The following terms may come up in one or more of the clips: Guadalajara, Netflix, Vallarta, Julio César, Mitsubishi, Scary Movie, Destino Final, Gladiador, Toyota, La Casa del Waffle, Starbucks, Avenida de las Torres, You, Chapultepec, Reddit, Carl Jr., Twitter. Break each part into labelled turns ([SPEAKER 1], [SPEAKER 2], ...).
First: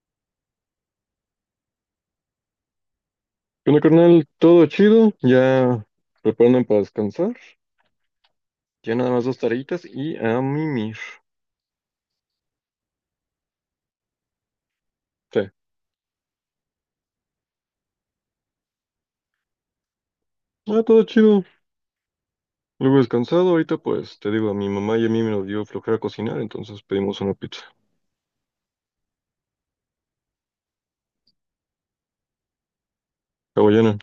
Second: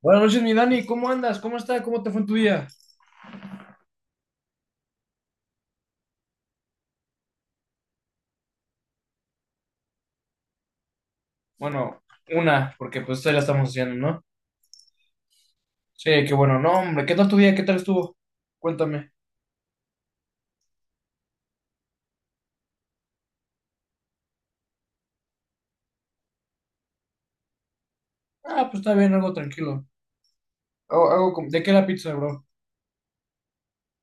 [SPEAKER 1] Buenas noches, mi Dani, ¿cómo andas? ¿Cómo está? ¿Cómo te fue en tu día?
[SPEAKER 2] Bueno, carnal, todo chido, ya preparando para descansar, ya nada más dos tareitas y a mimir.
[SPEAKER 1] Bueno, una, porque pues todavía la estamos haciendo, ¿no?
[SPEAKER 2] Sí,
[SPEAKER 1] Sí, qué bueno, no, hombre, ¿qué tal tu día? ¿Qué tal estuvo? Cuéntame.
[SPEAKER 2] ah, todo chido, luego descansado, ahorita pues te digo, a mi mamá y a mí me lo dio flojera cocinar, entonces pedimos una pizza
[SPEAKER 1] Ah, pues está bien, algo tranquilo. ¿De qué la pizza, bro?
[SPEAKER 2] hawaiana.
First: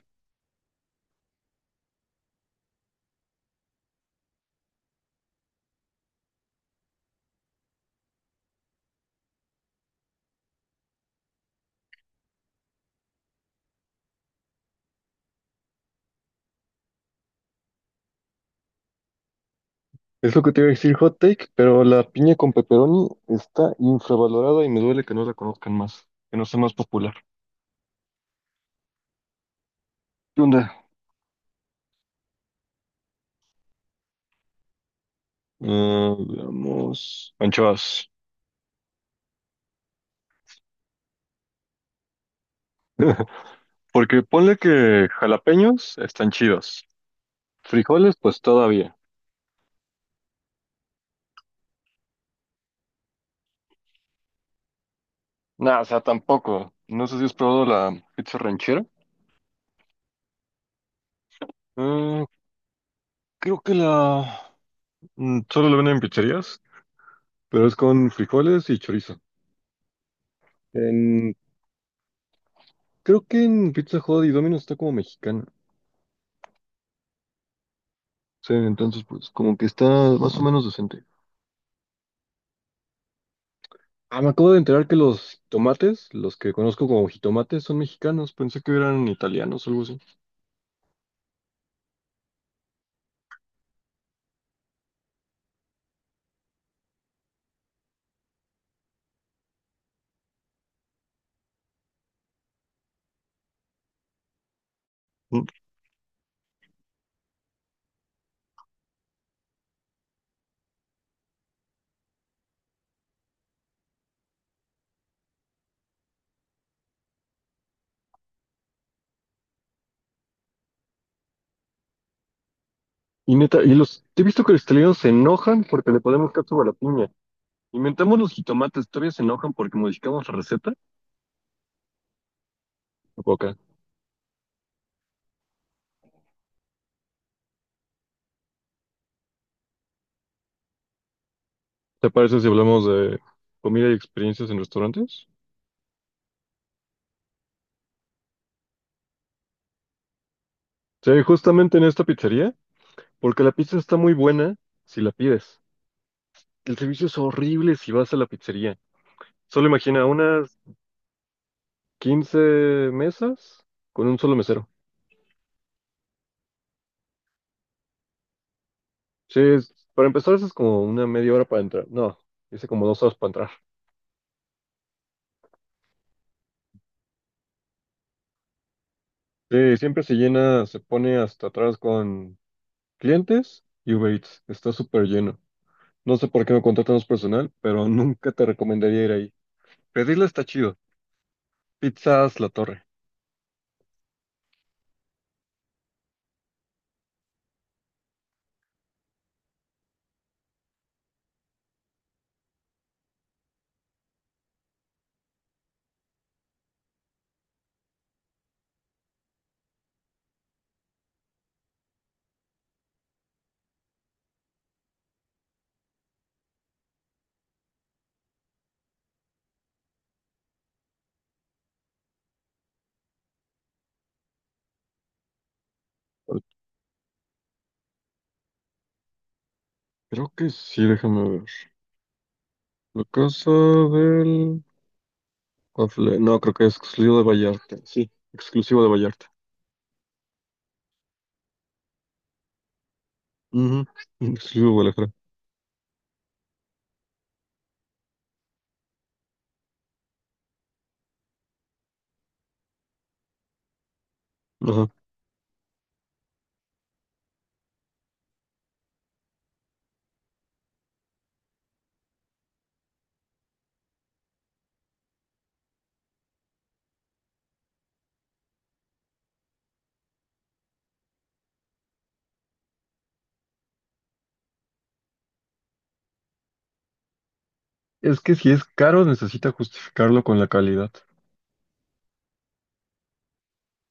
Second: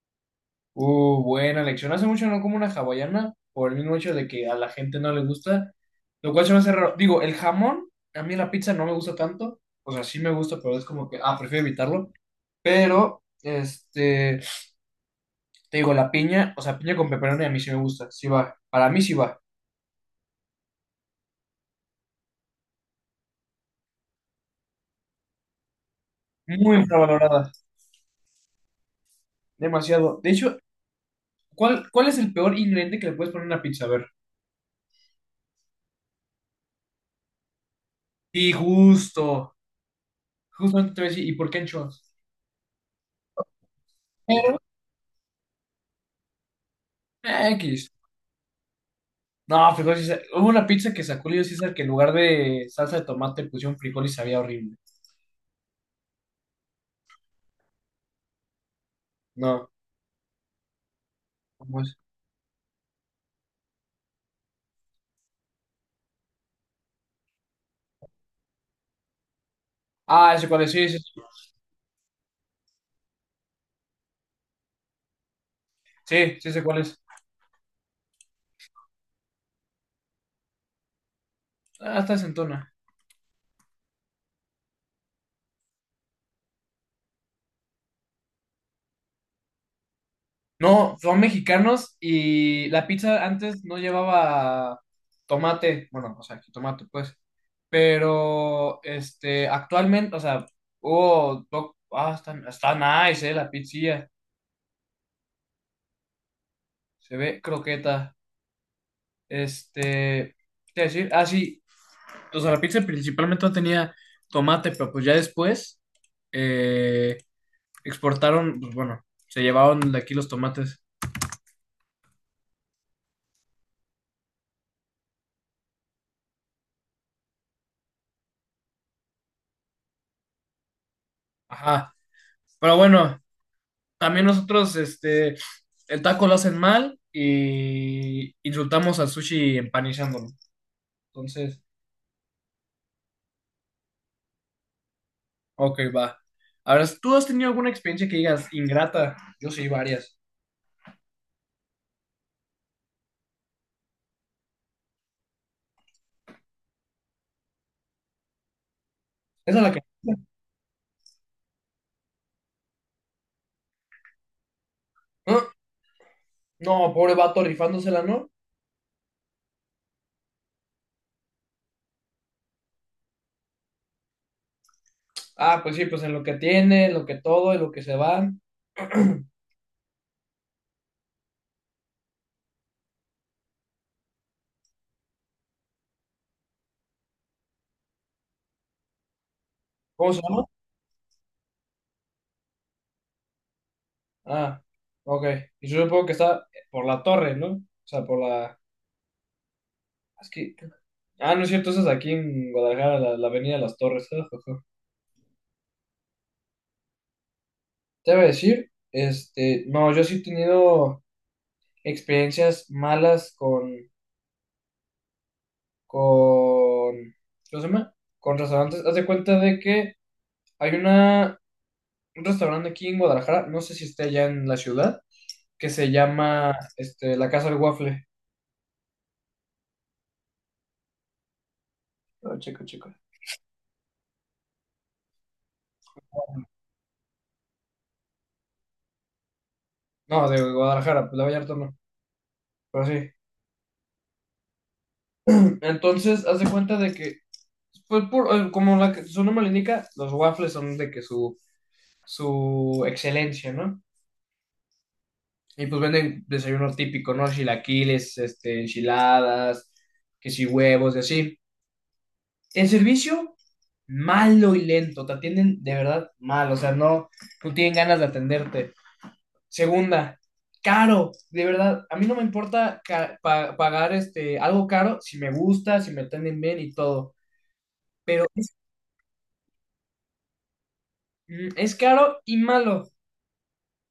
[SPEAKER 1] Buena elección. Hace mucho no como una hawaiana, por el mismo hecho de que a la gente no le gusta, lo cual se me hace raro. Digo, el jamón, a mí la pizza no me gusta tanto, o sea, sí me gusta, pero es como que, ah, prefiero evitarlo, pero, este... te digo, la piña, o sea, piña con pepperoni a mí sí me gusta, sí va, para mí sí va.
[SPEAKER 2] Es lo que te iba a decir hot take, pero la piña con pepperoni está infravalorada y me duele que no la conozcan más, que no sea más
[SPEAKER 1] Muy
[SPEAKER 2] popular.
[SPEAKER 1] infravalorada, demasiado. De
[SPEAKER 2] ¿Qué
[SPEAKER 1] hecho,
[SPEAKER 2] onda?
[SPEAKER 1] ¿cuál es el peor ingrediente que le puedes poner a una pizza? A ver.
[SPEAKER 2] Ah, veamos. Anchoas.
[SPEAKER 1] Sí, justo, justamente te voy a decir, ¿y por qué anchoas?
[SPEAKER 2] Porque
[SPEAKER 1] Pero,
[SPEAKER 2] ponle que jalapeños están chidos.
[SPEAKER 1] X.
[SPEAKER 2] Frijoles, pues todavía.
[SPEAKER 1] No, frijoles hubo una pizza que sacó Julio César que en lugar de salsa de tomate pusieron frijol y sabía horrible.
[SPEAKER 2] Nada, o sea, tampoco. No sé si has probado la pizza ranchera.
[SPEAKER 1] No, ¿cómo es?
[SPEAKER 2] Eh, Creo que solo la venden en pizzerías, pero es con frijoles y chorizo.
[SPEAKER 1] Ah, ese cuál es, sí, sí, sí,
[SPEAKER 2] En... Creo que en Pizza Hut y Domino's está como mexicana.
[SPEAKER 1] sí, sí, sé cuál es.
[SPEAKER 2] Sí, entonces pues como que está más o menos decente.
[SPEAKER 1] Ah, está sentona.
[SPEAKER 2] Ah, me acabo de enterar que los tomates, los que conozco como jitomates, son mexicanos. Pensé que eran italianos o algo así.
[SPEAKER 1] No, son mexicanos y la pizza antes no llevaba tomate, bueno, o sea, tomate pues, pero actualmente, o sea, ah, está nice, la pizzilla,
[SPEAKER 2] Mm,
[SPEAKER 1] se ve croqueta, este, ¿qué te iba a decir? Ah, sí, o sea, la pizza principalmente no tenía tomate, pero pues ya después eh, exportaron, pues bueno, se llevaron de aquí los tomates,
[SPEAKER 2] Y neta, y he visto que los italianos se enojan porque le ponemos catsup a la piña. Inventamos los jitomates, todavía se enojan porque modificamos la receta.
[SPEAKER 1] ajá, pero bueno.
[SPEAKER 2] Boca.
[SPEAKER 1] También nosotros, el taco lo hacen mal y insultamos al sushi empanizándolo. Entonces,
[SPEAKER 2] ¿Te parece si hablamos de comida y experiencias en restaurantes?
[SPEAKER 1] ok, va. Ahora, ¿tú has tenido alguna experiencia que digas ingrata? Yo sí, varias.
[SPEAKER 2] Sí, justamente en esta pizzería, porque la pizza está muy buena si la pides. El servicio es horrible si vas a la pizzería.
[SPEAKER 1] Esa es
[SPEAKER 2] Solo
[SPEAKER 1] la que...
[SPEAKER 2] imagina unas 15 mesas con un solo mesero.
[SPEAKER 1] ¿Ah? No, pobre vato rifándosela, ¿no?
[SPEAKER 2] Sí, para empezar eso es como una media hora para entrar. No, dice como 2 horas para entrar.
[SPEAKER 1] Ah, pues sí, pues en lo que tiene, en lo que todo, en lo que se va.
[SPEAKER 2] Sí, siempre se llena, se pone hasta atrás con clientes y Uber Eats. Está súper lleno. No sé por qué no contratan más personal, pero nunca te recomendaría ir ahí.
[SPEAKER 1] ¿Cómo se
[SPEAKER 2] Pedirla está
[SPEAKER 1] llama?
[SPEAKER 2] chido. Pizzas La Torre.
[SPEAKER 1] Ah, ok. Y yo supongo que está por la torre, ¿no? O sea, por la... Es que... Ah, no es cierto, esa es aquí en Guadalajara, la Avenida de las Torres. Te voy a decir, no, yo sí he tenido experiencias malas con, con, ¿cómo se llama? Con restaurantes. Haz de cuenta de que hay un restaurante aquí en Guadalajara, no sé si está allá en la ciudad, que se
[SPEAKER 2] Pues,
[SPEAKER 1] llama, La Casa del Waffle.
[SPEAKER 2] creo que sí, déjame ver.
[SPEAKER 1] Oh, chico, chico.
[SPEAKER 2] La casa del... waffle- No, creo que es exclusivo de Vallarta. Sí, exclusivo de Vallarta.
[SPEAKER 1] No, de Guadalajara, pues, de Vallarta no, pero sí.
[SPEAKER 2] Ujú, exclusivo de Guadalajara.
[SPEAKER 1] Entonces, haz de cuenta de que, pues, como su nombre lo indica, los waffles son de que su excelencia, ¿no?
[SPEAKER 2] Ajá.
[SPEAKER 1] Y pues venden desayuno típico, ¿no? Chilaquiles, enchiladas, que si huevos y así. El servicio, malo y lento. Te atienden de verdad mal, o sea, no, no tienen ganas de atenderte. Segunda, caro, de verdad. A mí no me importa pagar algo caro si me gusta, si me atienden bien y todo.
[SPEAKER 2] Es
[SPEAKER 1] Pero
[SPEAKER 2] que si
[SPEAKER 1] es,
[SPEAKER 2] es caro, necesita justificarlo con la calidad.
[SPEAKER 1] mm, es caro y malo.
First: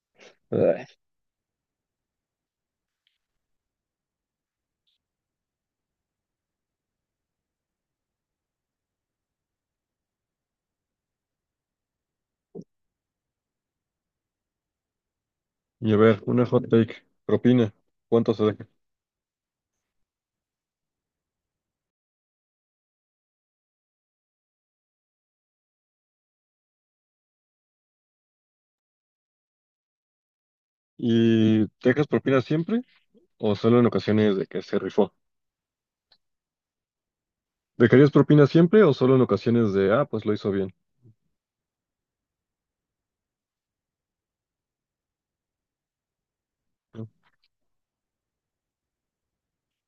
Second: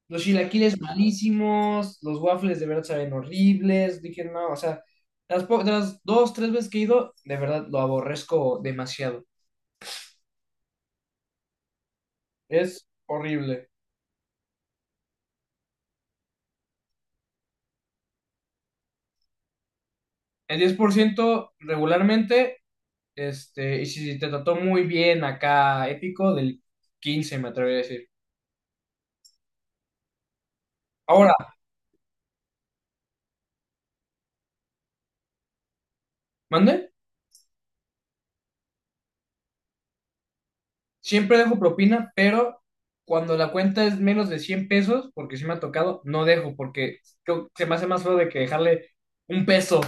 [SPEAKER 1] Los chilaquiles
[SPEAKER 2] Ay.
[SPEAKER 1] malísimos, los waffles de verdad saben horribles. Dije, no, o sea, de las dos, tres veces que he ido, de verdad lo aborrezco demasiado. Es horrible.
[SPEAKER 2] Y a ver, una hot take. Propina. ¿Cuánto se deja?
[SPEAKER 1] El 10% regularmente, y si te trató muy bien acá, épico, del 15 me atrevería a decir. Ahora,
[SPEAKER 2] ¿Y dejas propina siempre o solo en ocasiones de que se rifó?
[SPEAKER 1] mande,
[SPEAKER 2] ¿Dejarías propina siempre o solo en ocasiones de, ah, pues lo hizo bien?
[SPEAKER 1] siempre dejo propina, pero cuando la cuenta es menos de 100 pesos, porque si me ha tocado, no dejo, porque
[SPEAKER 2] ¿No
[SPEAKER 1] creo que se me hace más feo de que dejarle un peso.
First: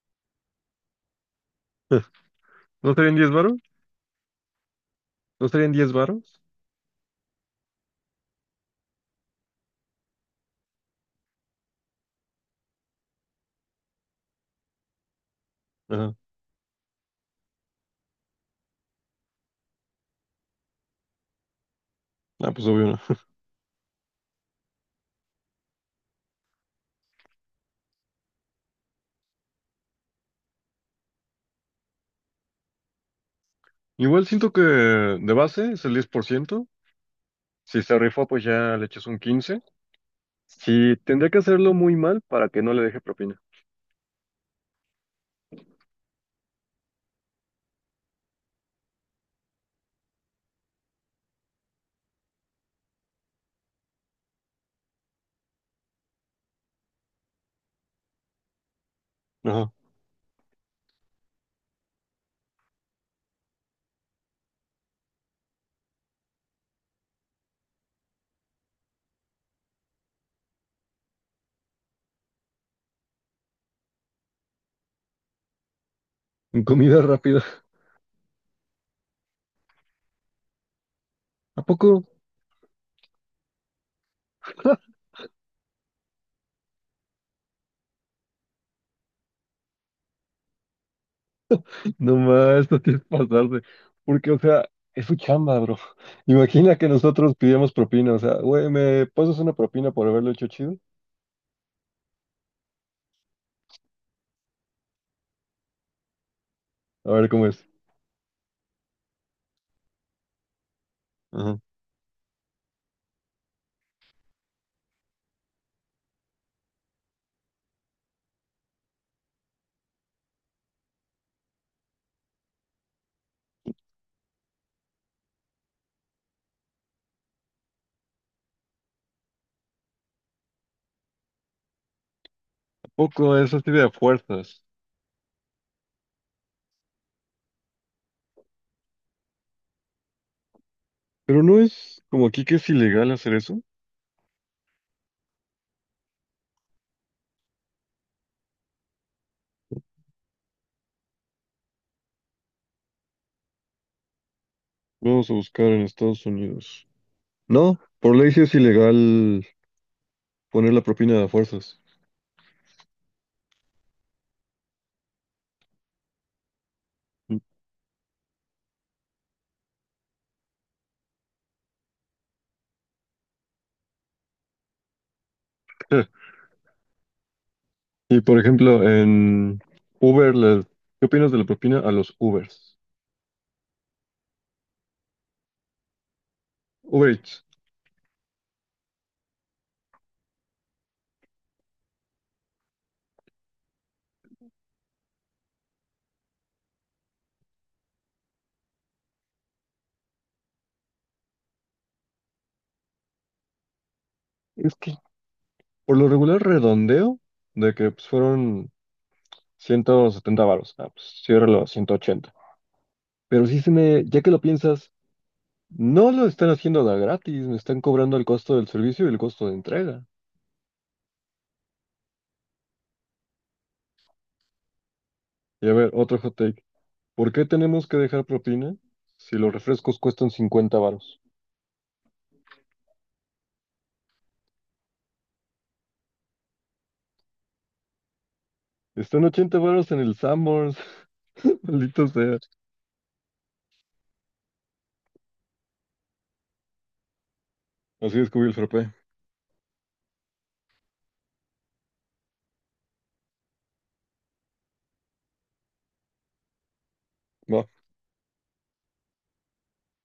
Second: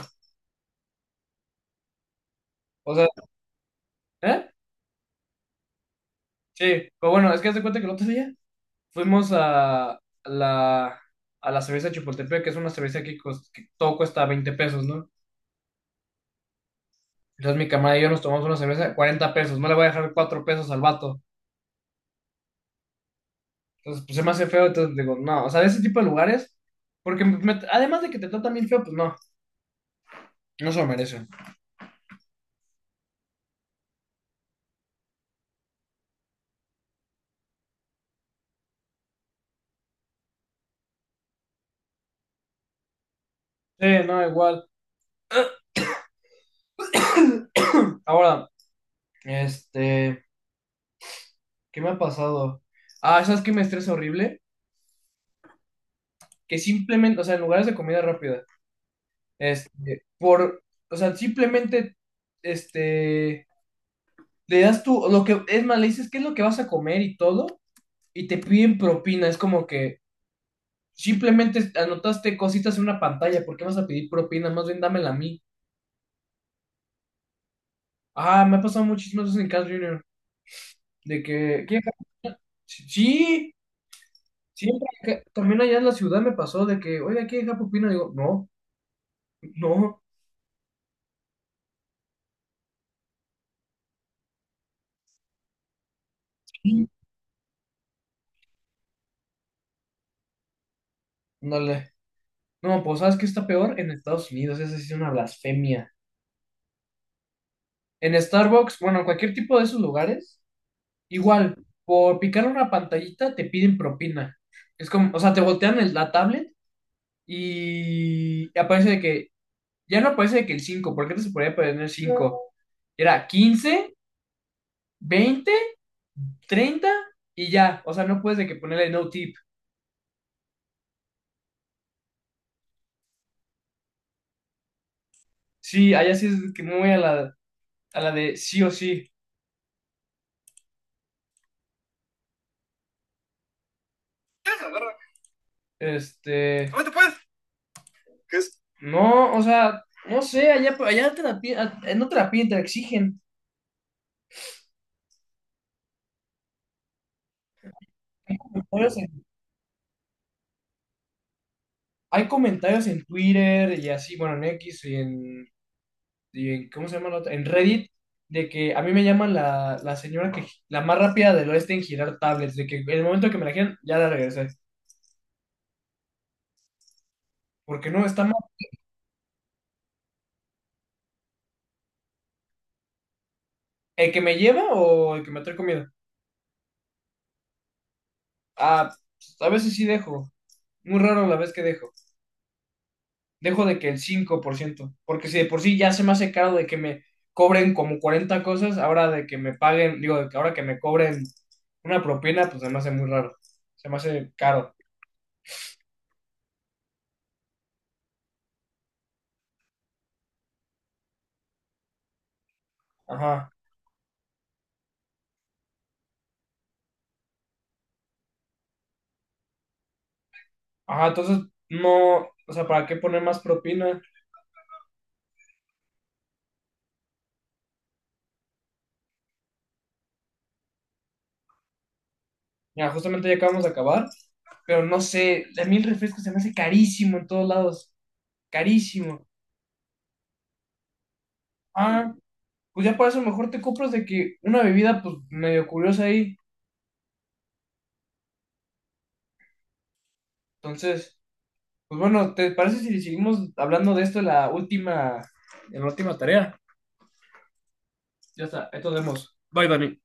[SPEAKER 1] O
[SPEAKER 2] ¿No
[SPEAKER 1] sea,
[SPEAKER 2] serían 10 varos?
[SPEAKER 1] ¿eh?
[SPEAKER 2] ¿No serían 10 varos?
[SPEAKER 1] Sí, pero bueno, es que haz de cuenta que el otro día fuimos a a la cerveza Chapultepec, que es una cerveza que, que todo cuesta 20 pesos, ¿no?
[SPEAKER 2] Ajá.
[SPEAKER 1] Entonces mi camarada y yo nos tomamos una cerveza de 40 pesos, no le voy a dejar 4 pesos al vato.
[SPEAKER 2] Ah, pues obvio no.
[SPEAKER 1] Entonces, pues se me hace feo, entonces digo, no, o sea, de ese tipo de lugares, porque además de que te tratan bien feo, pues no, no se lo merecen.
[SPEAKER 2] Igual siento que de base es el 10%. Si se rifa, pues ya le echas un 15. Si tendría que hacerlo muy mal para que no le deje propina.
[SPEAKER 1] Sí, no, igual. Ahora, este, ¿qué me ha pasado? Ah, ¿sabes qué me estresa horrible? Que simplemente, o sea, en lugares de comida rápida.
[SPEAKER 2] Ajá.
[SPEAKER 1] Este, por, o sea, simplemente, este, le das tú, lo que, es más, le dices qué es lo que vas a comer y todo, y te piden propina, es como que simplemente anotaste cositas en una pantalla, ¿por qué vas a pedir propina? Más bien dámela a mí.
[SPEAKER 2] En comida rápida.
[SPEAKER 1] Ah, me ha pasado muchísimas veces en Carl Jr., de
[SPEAKER 2] ¿A
[SPEAKER 1] que, ¿qué?
[SPEAKER 2] poco?
[SPEAKER 1] Sí, sí, siempre, también allá en la ciudad me pasó de que, oye, ¿qué deja propina? Digo, no, no,
[SPEAKER 2] No más, no tienes que pasarse. Porque, o sea, es su chamba, bro. Imagina que nosotros pidíamos propina. O sea, güey, ¿me pasas una propina por haberlo hecho chido?
[SPEAKER 1] dale no, pues, ¿sabes qué está peor? En Estados Unidos, esa sí es una blasfemia.
[SPEAKER 2] A ver cómo es.
[SPEAKER 1] En Starbucks, bueno, en cualquier tipo de esos lugares, igual,
[SPEAKER 2] Ajá.
[SPEAKER 1] por picar una pantallita te piden propina. Es como, o sea, te voltean la tablet y aparece de que, ya no aparece de que el 5, porque antes se podía poner cinco. Era 15, 20, 30 y ya. O sea, no puedes de que ponerle no tip.
[SPEAKER 2] ¿A poco es así de fuerzas?
[SPEAKER 1] Sí, allá sí es que muy a a la de sí o sí.
[SPEAKER 2] Pero no es como aquí que es ilegal hacer eso.
[SPEAKER 1] ¿Cómo te puedes? ¿Qué es? No, o sea, no sé, allá, te la, no te la piden, te la exigen.
[SPEAKER 2] Vamos a buscar en Estados Unidos. No, por ley sí es ilegal poner la propina a fuerzas.
[SPEAKER 1] Hay comentarios en Twitter y así, bueno, en X y y en ¿cómo se llama la otra? En Reddit, de que a mí me llaman la señora que, la más rápida del oeste en girar tablets, de que en el momento que me la giran, ya la regresé. Porque no,
[SPEAKER 2] Y
[SPEAKER 1] está
[SPEAKER 2] por
[SPEAKER 1] mal.
[SPEAKER 2] ejemplo, en Uber, ¿qué opinas de la propina a los Ubers?
[SPEAKER 1] ¿El que me lleva o el que me trae comida?
[SPEAKER 2] Uber Eats.
[SPEAKER 1] Ah, pues, a veces sí dejo. Muy raro la vez que dejo. Dejo de que el 5%. Porque si de por sí ya se me hace caro de que me cobren como 40 cosas, ahora de que me paguen, digo, de que ahora que me cobren una propina, pues se me hace muy raro. Se me hace caro.
[SPEAKER 2] Es que por lo regular redondeo de que pues, fueron 170 varos. Ah, pues ciérralo a 180. Pero
[SPEAKER 1] Ajá,
[SPEAKER 2] sí se me, ya que lo piensas, no lo están haciendo de a gratis, me están cobrando el costo del servicio y el costo de entrega.
[SPEAKER 1] ajá, entonces no, o sea, ¿para qué poner más propina?
[SPEAKER 2] Y a ver, otro hot take. ¿Por qué tenemos que dejar propina si los refrescos cuestan 50 varos?
[SPEAKER 1] Ya, justamente ya acabamos de acabar, pero no sé, a mí el refresco se me hace carísimo en todos lados,
[SPEAKER 2] Están
[SPEAKER 1] carísimo.
[SPEAKER 2] 80 varos en el Sanborns. Maldito
[SPEAKER 1] Ah,
[SPEAKER 2] sea.
[SPEAKER 1] pues ya para eso mejor te compras de que una bebida, pues medio curiosa ahí.
[SPEAKER 2] Así descubrí el frappé.
[SPEAKER 1] Entonces, pues bueno, ¿te parece si seguimos hablando de esto en la última tarea?
[SPEAKER 2] Va.
[SPEAKER 1] Ya está, ahí nos vemos. Bye, Dani.